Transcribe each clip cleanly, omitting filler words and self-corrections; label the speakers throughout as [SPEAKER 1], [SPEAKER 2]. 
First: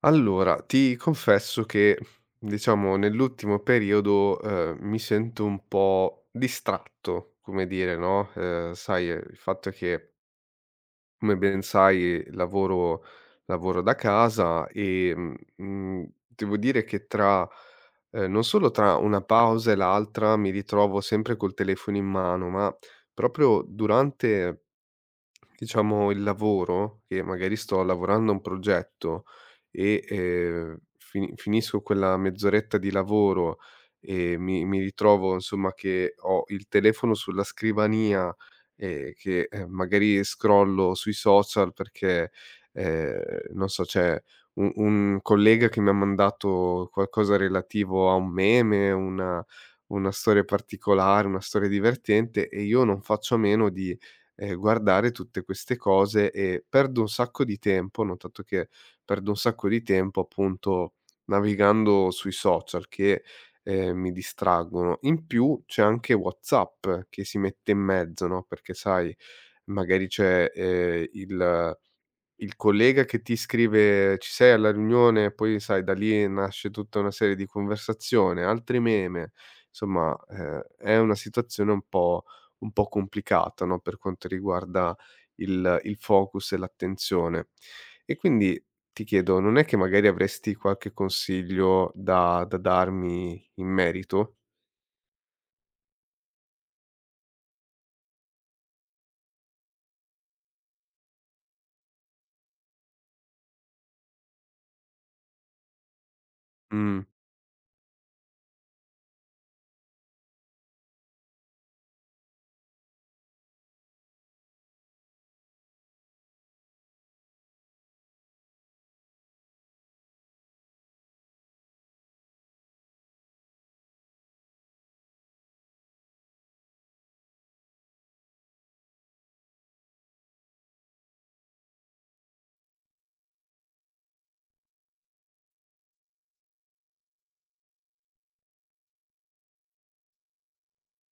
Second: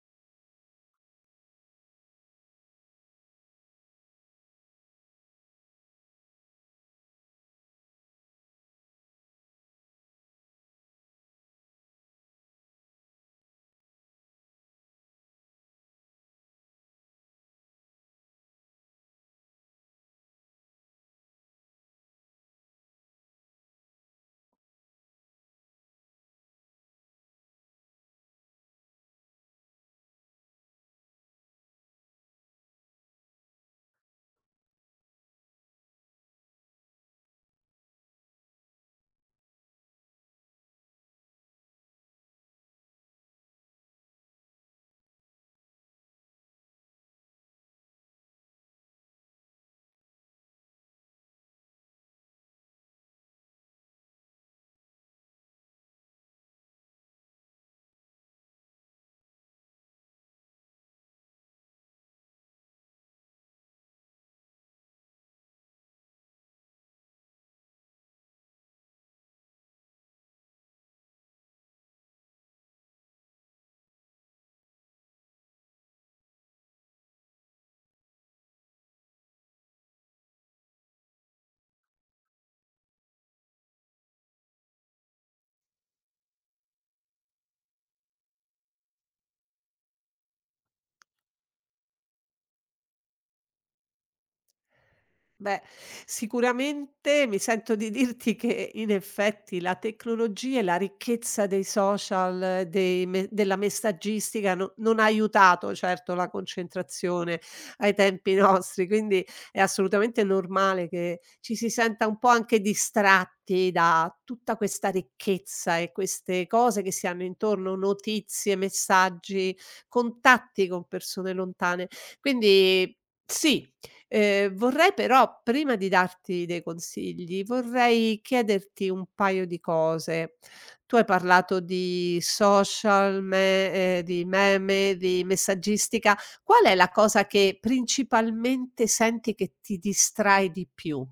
[SPEAKER 1] Allora, ti confesso che, diciamo, nell'ultimo periodo, mi sento un po' distratto, come dire, no, sai, il fatto è che, come ben sai, lavoro da casa e, devo dire che tra non solo tra una pausa e l'altra mi ritrovo sempre col telefono in mano, ma proprio durante diciamo il lavoro, che magari sto lavorando a un progetto e, finisco quella mezz'oretta di lavoro e mi ritrovo insomma che ho il telefono sulla scrivania e che, magari scrollo sui social perché, ehm, non so, c'è u un collega che mi ha mandato qualcosa relativo a un meme, una storia particolare, una storia divertente e io non faccio a meno di guardare tutte queste cose e perdo un sacco di tempo. Ho notato che perdo un sacco di tempo appunto navigando sui social che, mi distraggono. In più c'è anche WhatsApp che si mette in mezzo, no, perché sai magari c'è, il collega che ti scrive: "Ci sei alla riunione?" Poi sai da lì nasce tutta una serie di conversazione, altri meme, insomma, è una situazione un po' complicata, no, per quanto riguarda il focus e l'attenzione. E quindi ti chiedo, non è che magari avresti qualche consiglio da darmi in merito?
[SPEAKER 2] Beh, sicuramente mi sento di dirti che in effetti la tecnologia e la ricchezza dei social, della messaggistica non ha aiutato certo la
[SPEAKER 1] Mh.
[SPEAKER 2] concentrazione ai tempi nostri, quindi è assolutamente normale che ci si senta un po' anche distratti da tutta questa ricchezza e queste cose che si hanno intorno, notizie, messaggi, contatti con persone lontane. Quindi sì, vorrei però prima di darti dei consigli, vorrei chiederti un paio di cose. Tu hai parlato di social, me di meme, di messaggistica. Qual è la cosa che principalmente senti che ti distrae di più?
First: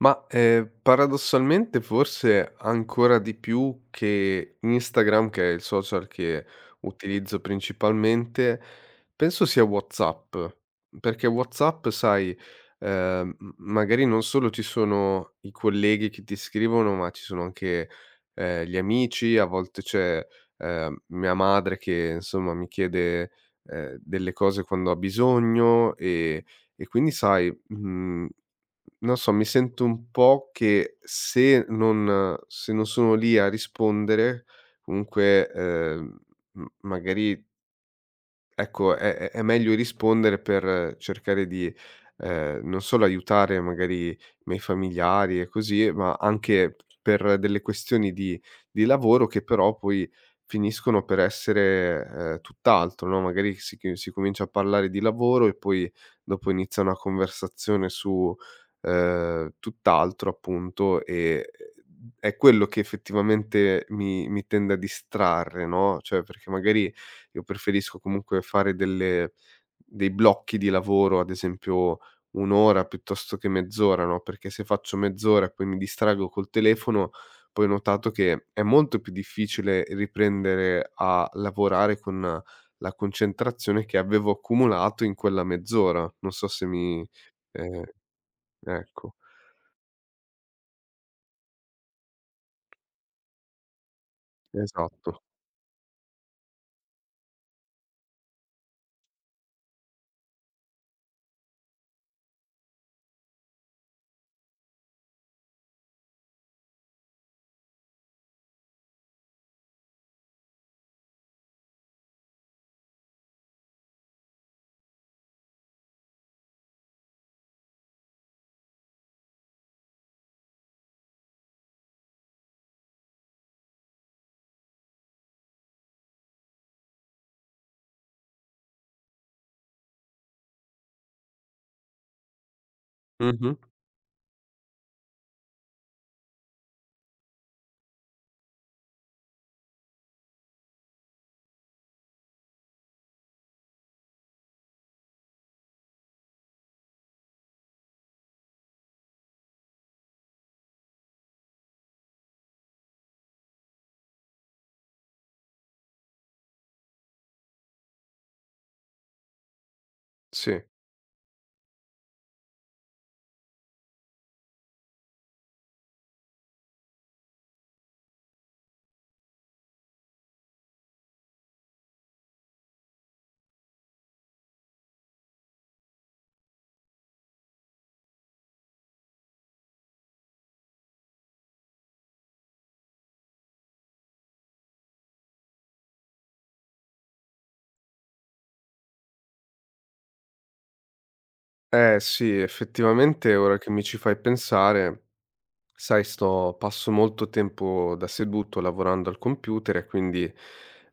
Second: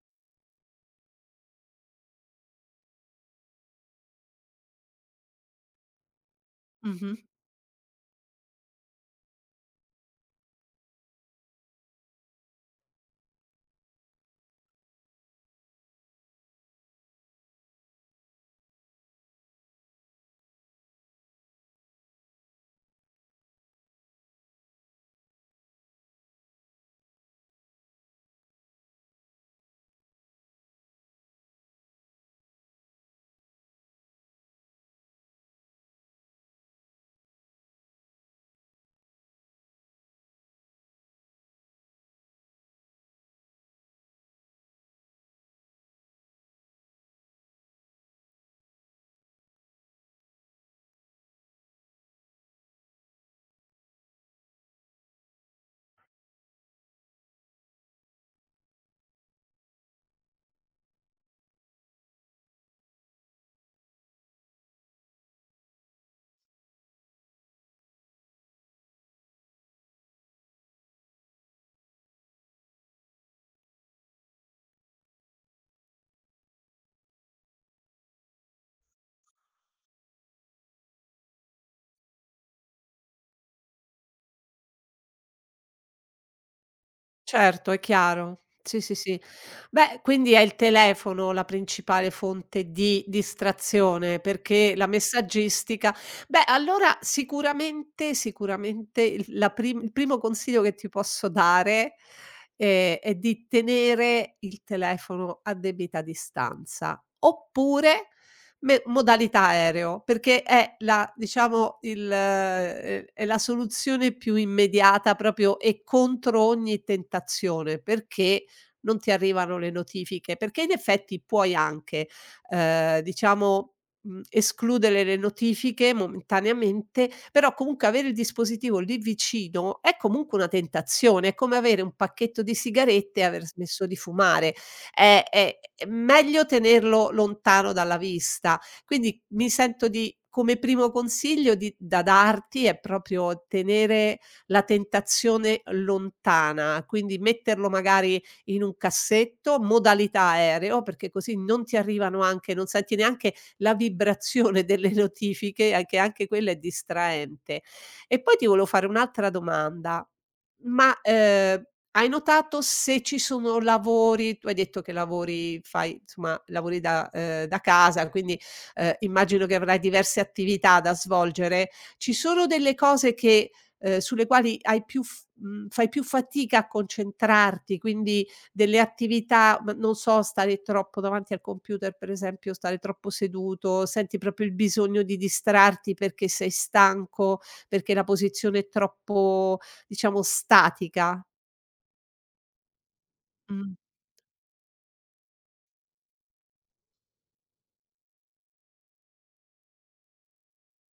[SPEAKER 1] Ma, paradossalmente forse ancora di più che Instagram, che è il social che
[SPEAKER 2] Mh-mh.
[SPEAKER 1] utilizzo principalmente, penso sia WhatsApp, perché WhatsApp sai, m magari non solo ci sono i colleghi che ti scrivono, ma ci sono anche, gli amici, a volte c'è, mia madre che insomma mi chiede, delle cose quando ha bisogno e quindi sai, mhmm non so, mi sento un po' che se non sono lì a rispondere, comunque, m magari ecco, è meglio rispondere per cercare di, non solo aiutare magari i miei familiari e così, ma anche per delle questioni di lavoro che però poi finiscono per essere, tutt'altro, no, magari si comincia a parlare di lavoro e poi dopo inizia una conversazione su, tutt'altro appunto e, è quello che effettivamente mi tende a distrarre, no, cioè perché magari io preferisco comunque fare delle dei blocchi di lavoro, ad esempio 1 ora piuttosto che mezz'ora, no, perché se faccio mezz'ora e poi mi distraggo col telefono, poi ho notato che è molto più difficile riprendere a lavorare con la concentrazione che avevo accumulato in quella mezz'ora. Non so se mi
[SPEAKER 2] Certo, è
[SPEAKER 1] ehm,
[SPEAKER 2] chiaro. Sì, sì,
[SPEAKER 1] ecco,
[SPEAKER 2] sì. Beh, quindi è il telefono la principale fonte di distrazione, perché la
[SPEAKER 1] esatto.
[SPEAKER 2] messaggistica beh, allora sicuramente, sicuramente il primo consiglio che ti posso dare, è di tenere il telefono a debita distanza, oppure Me modalità aereo, perché è la diciamo il è la soluzione più immediata proprio e contro ogni tentazione, perché non ti arrivano le notifiche. Perché in effetti puoi anche, diciamo, escludere le notifiche momentaneamente, però comunque avere il dispositivo lì vicino è comunque una tentazione, è come avere un pacchetto di sigarette e aver
[SPEAKER 1] Mh-mh,
[SPEAKER 2] smesso di fumare è è meglio tenerlo lontano dalla vista. Quindi mi sento di come primo consiglio di da darti è proprio tenere la tentazione lontana, quindi metterlo magari in un cassetto, modalità aereo, perché così non ti arrivano anche non senti neanche la vibrazione delle notifiche, a che anche quella è distraente. E poi ti volevo fare un'altra domanda:
[SPEAKER 1] sì.
[SPEAKER 2] ma, hai notato se ci sono lavori tu hai detto che lavori fai insomma, lavori da casa, quindi, immagino che avrai diverse attività da svolgere. Ci sono delle cose che sulle quali hai più f mhmm, fai più fatica a concentrarti, quindi delle attività, ma non so, stare troppo davanti al computer, per esempio, stare troppo seduto, senti proprio il bisogno di distrarti perché sei stanco, perché la posizione è troppo, diciamo, statica?
[SPEAKER 1] Eh sì, effettivamente ora che
[SPEAKER 2] Mh.
[SPEAKER 1] mi ci fai pensare. Sai, sto passo molto tempo da seduto lavorando al computer e quindi,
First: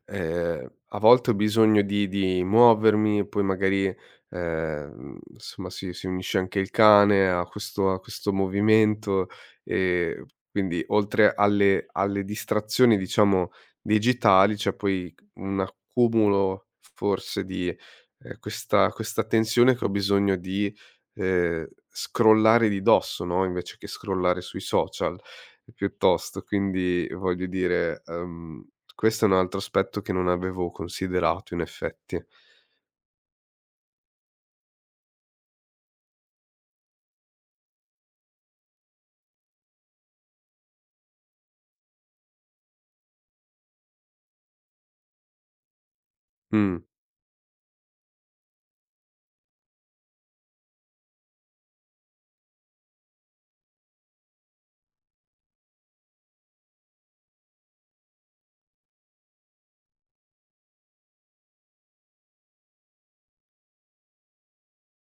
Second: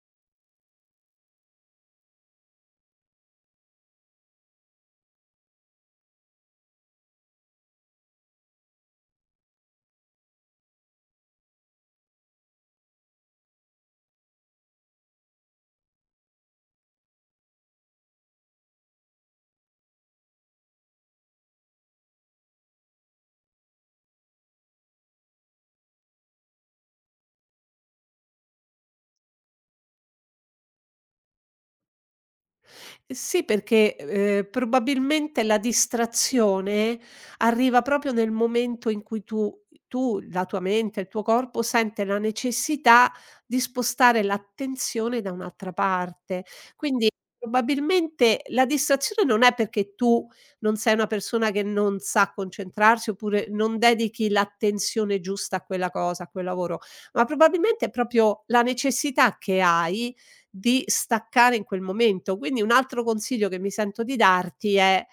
[SPEAKER 1] a volte ho bisogno di muovermi, poi magari, insomma si unisce anche il cane a questo movimento, ehm, quindi oltre alle distrazioni, diciamo, digitali, c'è poi un accumulo forse di, questa tensione che ho bisogno di scrollare di dosso, no, invece che scrollare sui social piuttosto. Quindi voglio dire, questo è un altro aspetto che non avevo considerato in effetti.
[SPEAKER 2] Sì, perché, probabilmente la distrazione arriva proprio nel momento in cui la tua mente, il tuo corpo sente la necessità di spostare l'attenzione da un'altra parte.
[SPEAKER 1] Mh.
[SPEAKER 2] Quindi probabilmente la distrazione non è perché tu non sei una persona che non sa concentrarsi oppure non dedichi l'attenzione giusta a quella cosa, a quel lavoro, ma probabilmente è proprio la necessità che hai di staccare in quel momento. Quindi un altro consiglio che mi sento di darti è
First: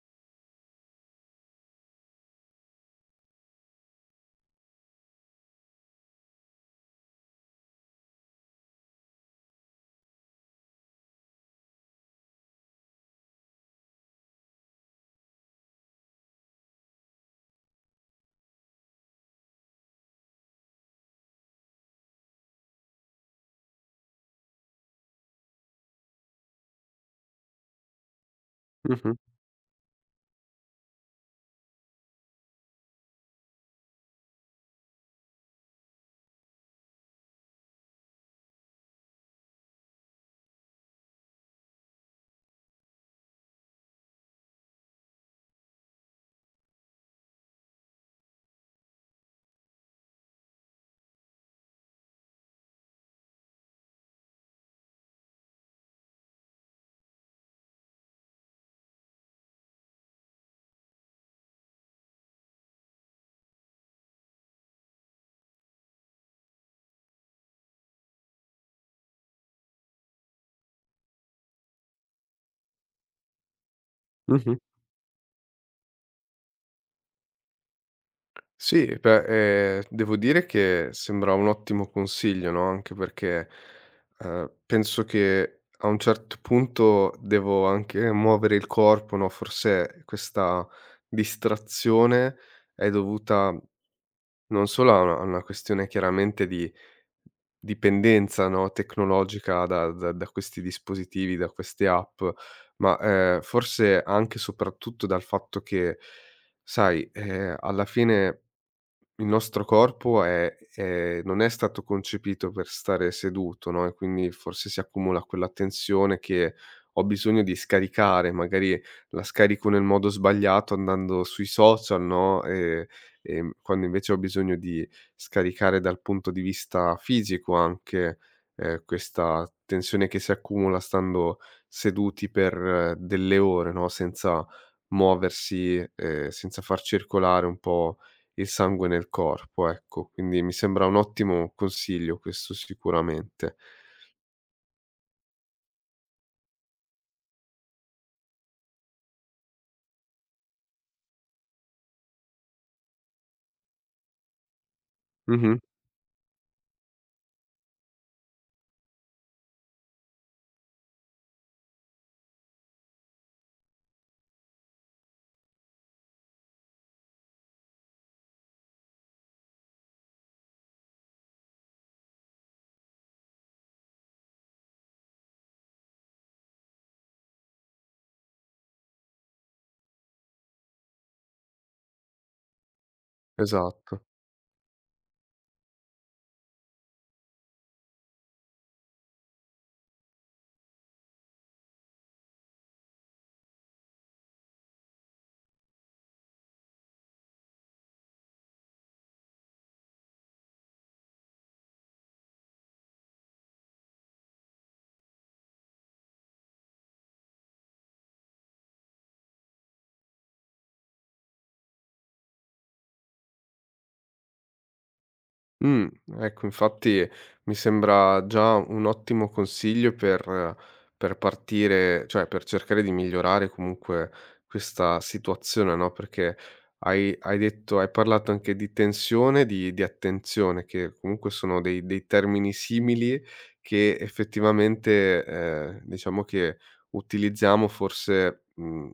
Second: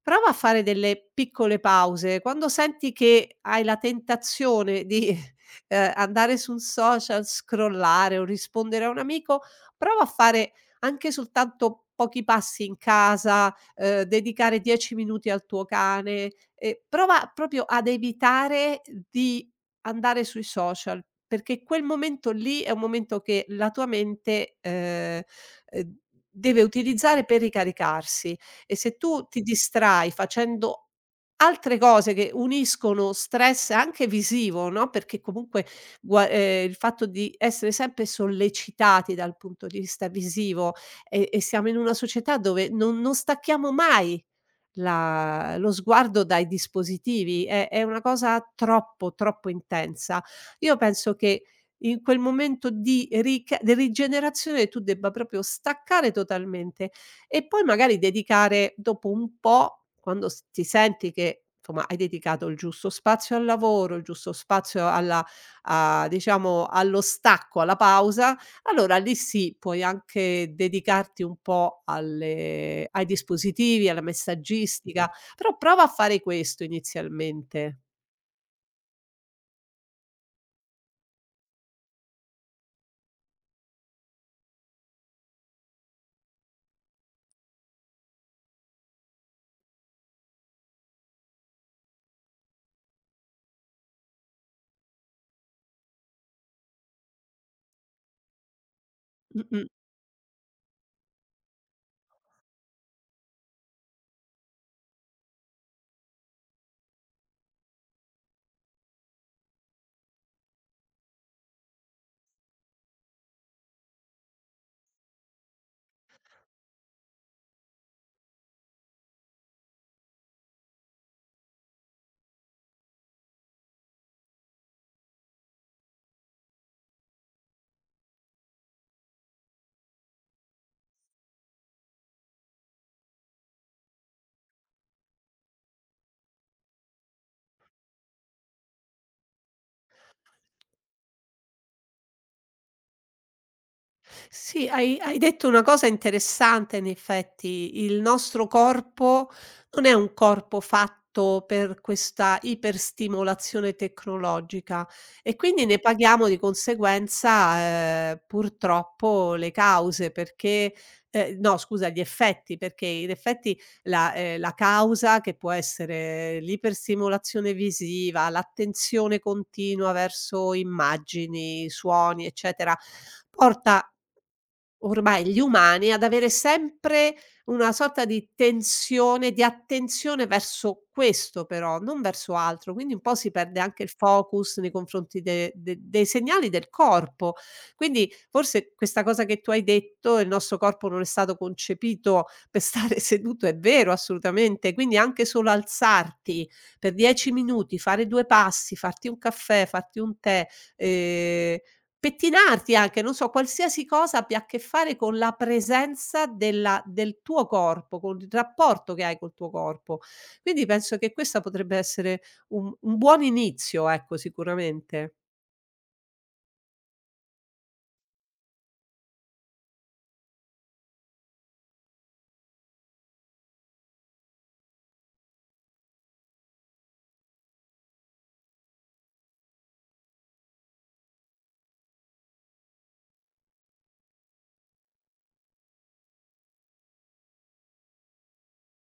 [SPEAKER 2] prova a fare delle piccole pause. Quando senti che hai la tentazione di andare su un social, scrollare o rispondere a un amico, prova a fare anche soltanto pochi passi in casa, dedicare 10 minuti al tuo cane, prova proprio ad evitare di andare sui social, perché quel momento lì è un momento che la tua mente, ehm, deve utilizzare per ricaricarsi e se
[SPEAKER 1] Mh-mh.
[SPEAKER 2] tu ti distrai facendo altre cose che uniscono stress anche visivo, no, perché comunque gua il fatto di essere sempre sollecitati dal punto di vista visivo e siamo in una società dove non stacchiamo mai la lo sguardo dai dispositivi, è una cosa troppo, troppo intensa. Io penso che in quel momento di rigenerazione tu debba proprio staccare totalmente e poi magari dedicare dopo un po', quando s ti senti che insomma hai dedicato il giusto spazio al lavoro, il giusto spazio alla a diciamo allo stacco, alla pausa, allora lì sì, puoi anche dedicarti un po' alle ai dispositivi, alla
[SPEAKER 1] Mh-mh.
[SPEAKER 2] messaggistica, però prova a fare questo inizialmente.
[SPEAKER 1] Sì, beh, devo dire che sembra un ottimo consiglio, no, anche perché, penso che a un certo punto devo anche muovere il corpo, no, forse questa distrazione è dovuta non solo a una questione chiaramente di dipendenza, no, tecnologica
[SPEAKER 2] Mh-mh.
[SPEAKER 1] da questi dispositivi, da queste app, ma, forse anche e soprattutto dal fatto che, sai, alla fine il nostro corpo è non è stato concepito per stare seduto, no, e quindi forse si accumula quella tensione che ho bisogno di scaricare, magari la scarico nel modo sbagliato andando sui social, no, quando invece ho bisogno di scaricare dal punto di vista fisico anche, questa tensione che si accumula stando seduti per delle ore, no, senza muoversi, senza far circolare un po' il sangue nel corpo, ecco. Quindi mi sembra un ottimo consiglio questo sicuramente.
[SPEAKER 2] Sì, hai detto una cosa interessante in effetti, il nostro corpo non è un corpo fatto per questa iperstimolazione tecnologica e
[SPEAKER 1] Mh-mh,
[SPEAKER 2] quindi ne paghiamo di conseguenza, purtroppo le cause perché no scusa, gli effetti, perché in effetti la causa che può essere l'iperstimolazione visiva, l'attenzione continua verso immagini, suoni, eccetera, porta ormai gli umani ad avere sempre una sorta di tensione, di attenzione verso questo però, non verso altro, quindi un po' si perde anche il
[SPEAKER 1] esatto.
[SPEAKER 2] focus nei confronti de de dei segnali del corpo. Quindi forse questa cosa che tu hai detto, il nostro corpo non è stato concepito per stare seduto, è vero assolutamente, quindi anche solo alzarti per 10 minuti, fare 2 passi, farti un caffè, farti un tè, ehm pettinarti anche, non so, qualsiasi cosa abbia a che fare con la presenza del tuo corpo, con il rapporto che hai col tuo corpo. Quindi penso che questa potrebbe essere un buon inizio, ecco, sicuramente.
[SPEAKER 1] Mh, ecco infatti mi sembra già un ottimo consiglio per partire, cioè per cercare di migliorare comunque questa situazione, no, perché hai parlato anche di tensione, di attenzione, che comunque sono dei termini simili che effettivamente, diciamo che utilizziamo forse,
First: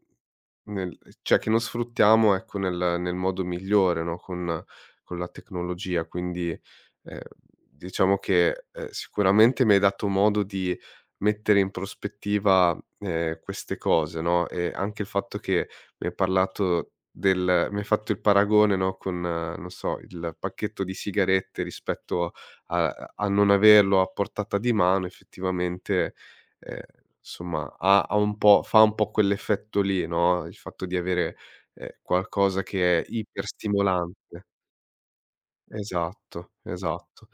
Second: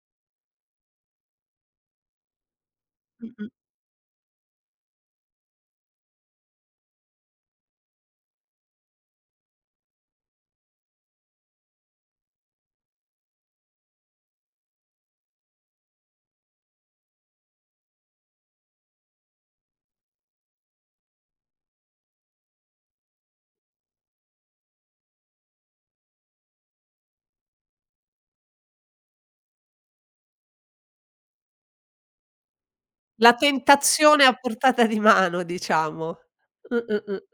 [SPEAKER 1] nel cioè che non sfruttiamo, ecco, nel modo
[SPEAKER 2] Mh-mh.
[SPEAKER 1] migliore, no, con la tecnologia, quindi Ehm, diciamo che, sicuramente mi hai dato modo di mettere in prospettiva, queste cose, no, e anche il fatto che mi hai parlato del mi hai fatto il paragone, no, con, non so, il pacchetto di sigarette rispetto a non averlo a portata di mano, effettivamente, ehm, insomma, ha ha un po' fa un po' quell'effetto lì, no, il fatto di avere, qualcosa che è
[SPEAKER 2] La tentazione a
[SPEAKER 1] iperstimolante.
[SPEAKER 2] portata di mano, diciamo.
[SPEAKER 1] Esatto,
[SPEAKER 2] Mh-mh-mh.
[SPEAKER 1] esatto.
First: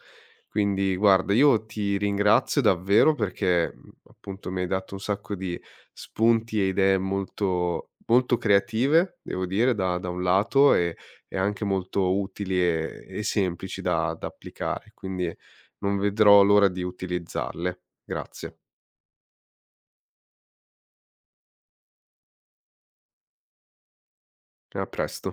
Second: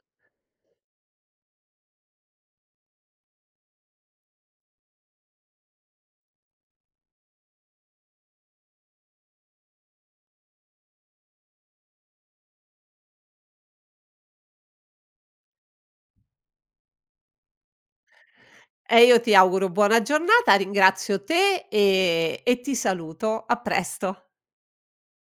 [SPEAKER 1] Quindi guarda, io ti ringrazio davvero perché, appunto mi hai dato un sacco di spunti e idee molto molto creative, devo dire, da un lato e anche molto utili e semplici da applicare, quindi non vedrò l'ora di utilizzarle. Grazie
[SPEAKER 2] E io ti auguro buona giornata, ringrazio te, e ti saluto. A presto.
[SPEAKER 1] e a presto.